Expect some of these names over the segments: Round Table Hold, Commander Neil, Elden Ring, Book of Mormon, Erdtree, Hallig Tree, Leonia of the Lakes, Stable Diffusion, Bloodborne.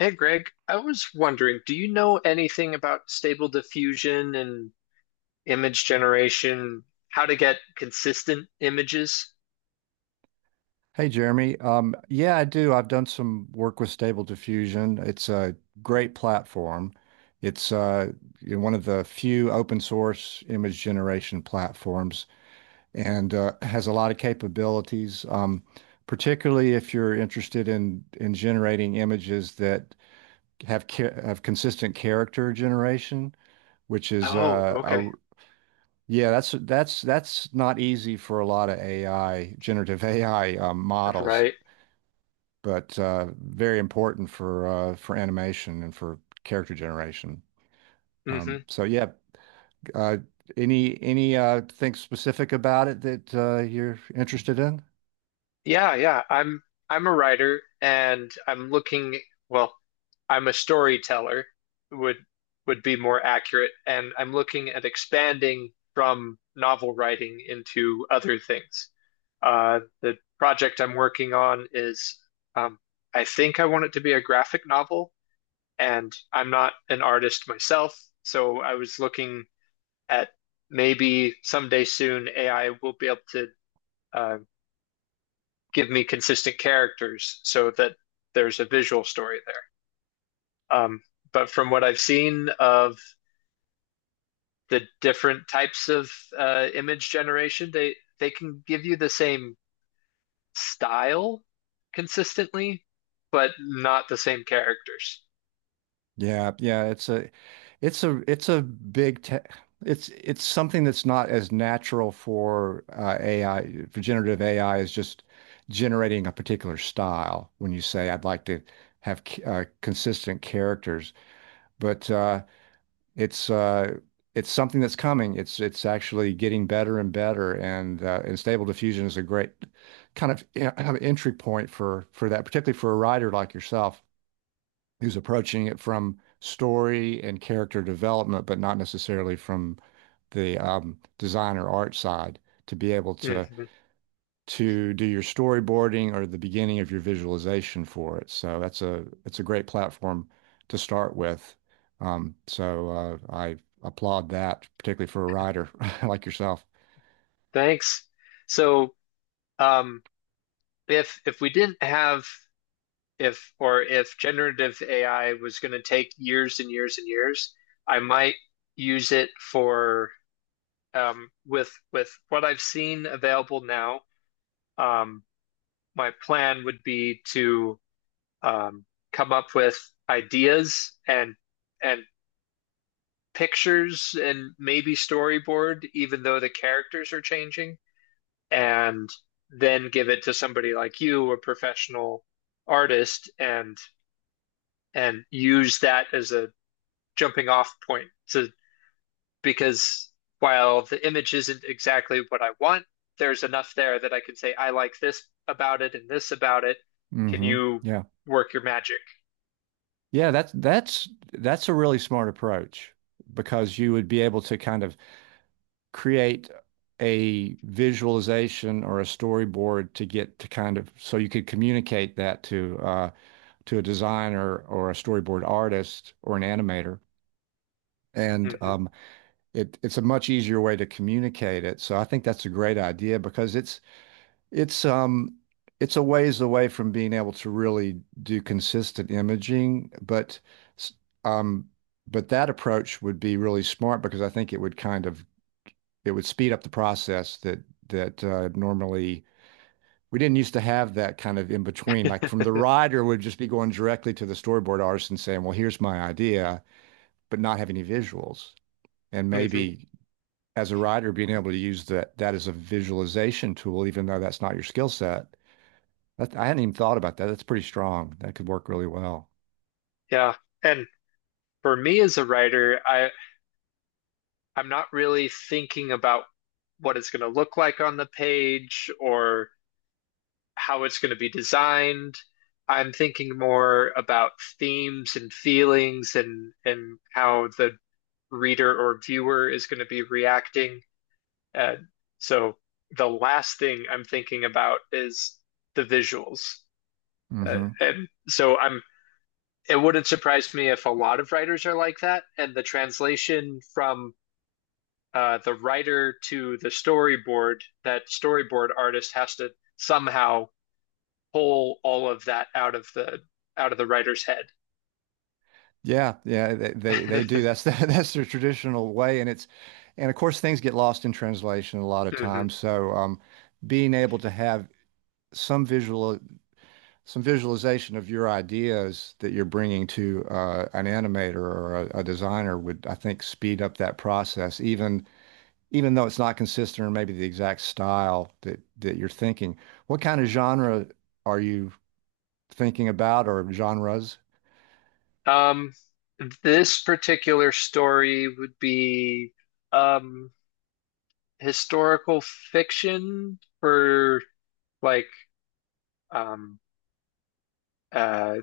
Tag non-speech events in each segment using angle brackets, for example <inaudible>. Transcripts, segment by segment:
Hey Greg, I was wondering, do you know anything about stable diffusion and image generation? How to get consistent images? Hey Jeremy. Yeah, I do. I've done some work with Stable Diffusion. It's a great platform. It's one of the few open source image generation platforms and has a lot of capabilities, particularly if you're interested in generating images that have consistent character generation, which is Oh, okay. Yeah, that's not easy for a lot of AI, generative <laughs> AI models Right. but very important for animation and for character generation. hmm So yeah, uh, any thing specific about it that you're interested in? Yeah, yeah. I'm a writer and I'm looking, well, I'm a storyteller would would be more accurate, and I'm looking at expanding from novel writing into other things. The project I'm working on is, um, I think I want it to be a graphic novel, and I'm not an artist myself, so I was looking at maybe someday soon AI will be able to uh, give me consistent characters so that there's a visual story there. Um, but from what I've seen of the different types of image generation, they can give you the same style consistently, but not the same characters. Yeah, yeah, it's a it's a it's a big te it's something that's not as natural for AI, for generative AI, is just generating a particular style. When you say I'd like to have consistent characters. But It's uh, it's something that's coming. It's actually getting better and better, and and Stable Diffusion is a great kind of kind of entry point for that, particularly for a writer like yourself, who's approaching it from story and character development, but not necessarily from the design or art side, to be able to Mhm. Do your storyboarding or the beginning of your visualization for it. So that's a it's a great platform to start with. I applaud that, particularly for a writer <laughs> like yourself. Thanks. So, um, if we didn't have if or if generative AI was going to take years and years and years, I might use it for, with what I've seen available now. Um, my plan would be to, um, come up with ideas and pictures and maybe storyboard, even though the characters are changing, and then give it to somebody like you, a professional artist, and use that as a jumping off point to because while the image isn't exactly what I want, there's enough there that I can say, I like this about it and this about it. Can Hmm you Yeah. work your magic? Yeah, that's a really smart approach, because you would be able to kind of create a visualization or a storyboard, to get to kind of, so you could communicate that to a designer or a storyboard artist or an animator. And Hmm It's a much easier way to communicate it. So I think that's a great idea, because it's um it's a ways away from being able to really do consistent imaging, but s- um but that approach would be really smart because I think it would kind of it would speed up the process that normally we didn't used to have that kind of in between. Like, from the rider would just be going directly to the storyboard artist and saying, "Well, here's my idea," but not have any visuals, and hmm maybe, as a writer, being able to use that as a visualization tool, even though that's not your skill set. That, I hadn't even thought about that. That's pretty strong. That could work really well. <laughs> Yeah. And for me as a writer, I, I'm not really thinking about what it's going to look like on the page or how it's going to be designed. I'm thinking more about themes and feelings and how the reader or viewer is going to be reacting. Uh, so the last thing I'm thinking about is the visuals. Uh, Hmm. and so I'm it wouldn't surprise me if a lot of writers are like that, and the translation from the writer to the storyboard, that storyboard artist has to somehow pull all of that out of the writer's head. Yeah, yeah, they do. <laughs> That's <laughs> that's their traditional way, and it's and of course things get lost in translation a lot of Mhm. times. So being able to have some visual some visualization of your ideas that you're bringing to an animator or a designer would, I think, speed up that process, even even though it's not consistent or maybe the exact style that you're thinking. What kind of genre are you thinking about, or genres? Um, this particular story would be, um, historical fiction for like, um, uh,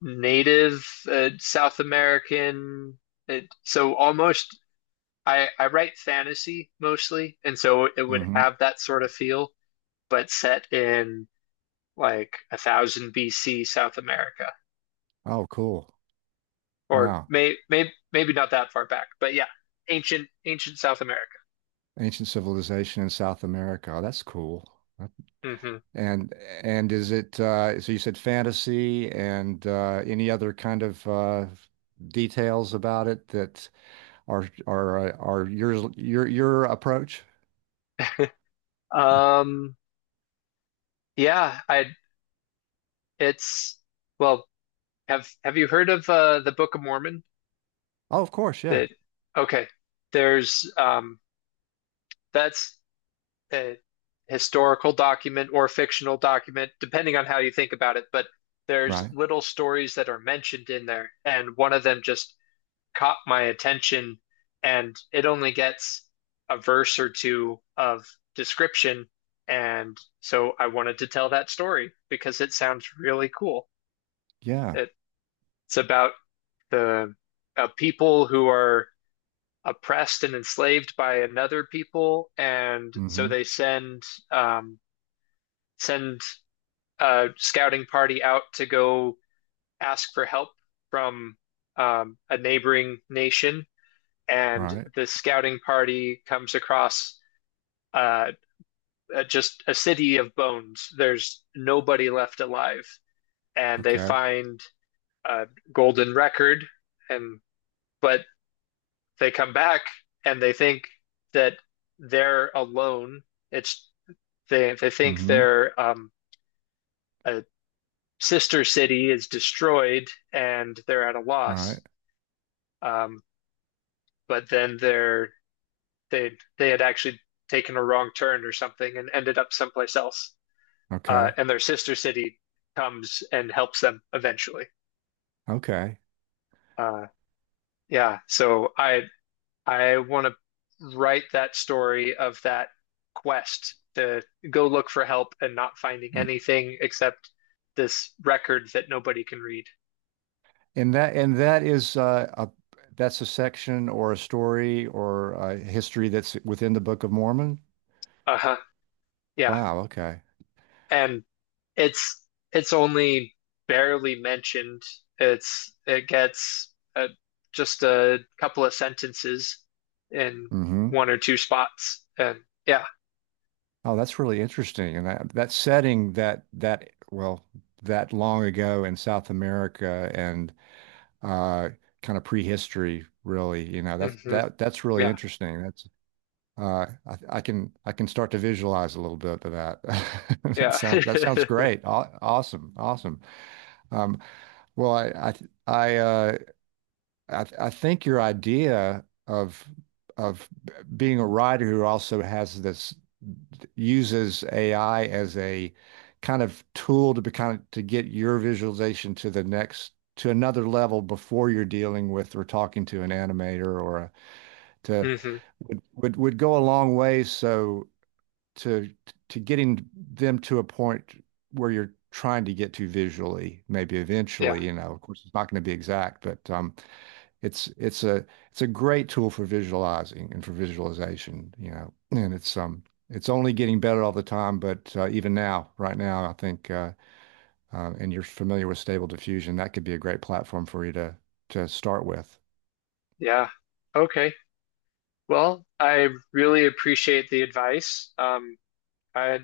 native South American. It, so almost I write fantasy mostly, and so it would Hmm. have that sort of feel, but set in like 1000 BC South America. Oh, cool. Or Wow. May maybe not that far back, but yeah, ancient ancient South America. Ancient civilization in South America. Oh, that's cool. That- Mm-hmm. And is it so you said fantasy and any other kind of details about it that are are your your approach? <laughs> um, yeah, I it's, well, have you heard of the Book of Mormon? Oh, of course, yeah. That, okay, there's that's a historical document or fictional document, depending on how you think about it, but there's Right. little stories that are mentioned in there, and one of them just caught my attention and it only gets a verse or two of description and so I wanted to tell that story because it sounds really cool. Yeah. It's about the a people who are oppressed and enslaved by another people, and so Hmm. they send, um, send a scouting party out to go ask for help from, a neighboring nation and Right. the scouting party comes across uh, just a city of bones. There's nobody left alive, and they Okay. find a golden record, and but they come back and they think that they're alone. It's they think Hmm. their, a sister city is destroyed and they're at a loss. Right. Um, but then they're they had actually taken a wrong turn or something and ended up someplace else. uh, Okay. and their sister city comes and helps them eventually. Okay. Uh, yeah, so I want to write that story of that quest to go look for help and not finding Mm. anything except this record that nobody can read. And that is a that's a section or a story or a history that's within the Book of Mormon. Uh-huh. Yeah. Wow. Okay. And it's it's only barely mentioned. It's it gets just a couple of sentences in Hmm. one or two spots and yeah. Oh, that's really interesting. And that that setting that that long ago in South America and uh, kind of prehistory, really. You know, that's hmm that's really Yeah, interesting. That's I can start to visualize a little bit of that. <laughs> That yeah. sounds great. Aw Awesome. Awesome. Um, well, I, uh, I think your idea of of being a writer who also has this, uses AI as a kind of tool to be kind of to get your visualization to the next, to another level, before you're dealing with or talking to an animator or a, <laughs> to hmm would go a long way. So to to getting them to a point where you're trying to get to visually, maybe Yeah, eventually. You know, of course, it's not going to be exact, but it's it's a it's a great tool for visualizing and for visualization, you know. And it's only getting better all the time, but even now, right now, I think and you're familiar with stable diffusion, that could be a great platform for you to start with. yeah. Okay. Well, I really appreciate the advice. I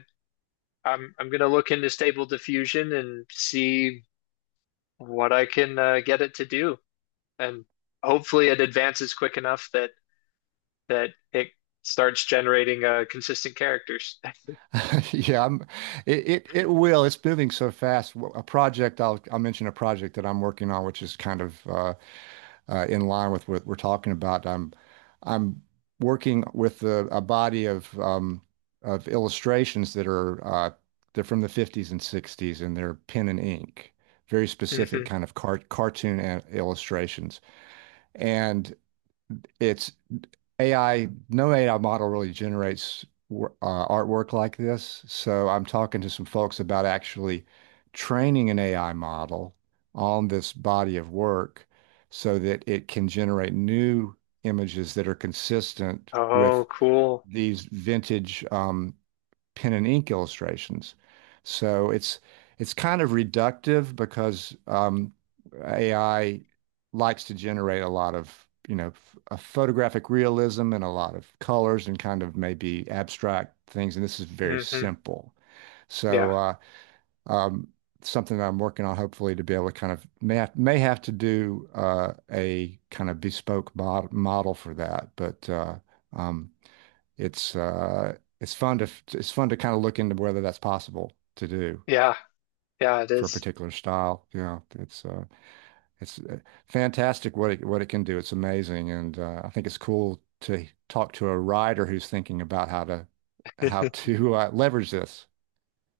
I'm gonna look into Stable Diffusion and see what I can get it to do, and hopefully it advances quick enough that that it starts generating consistent characters. <laughs> <laughs> Yeah, I'm, it will. It's moving so fast. W- A project I'll mention a project that I'm working on, which is kind of in line with what we're talking about. I'm working with a body of illustrations that are they're from the 50s and 60s, and they're pen and ink, very specific hmm kind of cartoon illustrations. And It's AI, no AI model really generates artwork like this. So I'm talking to some folks about actually training an AI model on this body of work so that it can generate new images that are consistent with Oh, cool. these vintage pen and ink illustrations. So it's kind of reductive because AI likes to generate a lot of, you know, a photographic realism and a lot of colors and kind of maybe abstract things. And this is very hmm simple. Yeah, So um, something that I'm working on, hopefully, to be able to kind of may have to do a kind of bespoke model for that, but um, it's fun to kind of look into whether that's possible to do yeah, yeah. It for a is. particular style. You know, it's fantastic what it can do. It's amazing, and I think it's cool to talk to a writer who's thinking about how to <laughs> leverage this.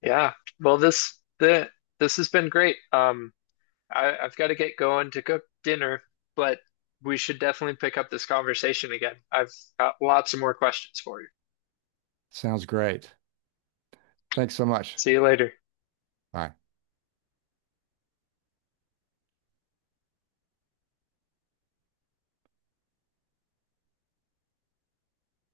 Yeah. Well, this has been great. I, I've got to get going to cook dinner, but we should definitely pick up this conversation again. I've got lots of more questions for you. Sounds great. Thanks so much. See you later. Bye.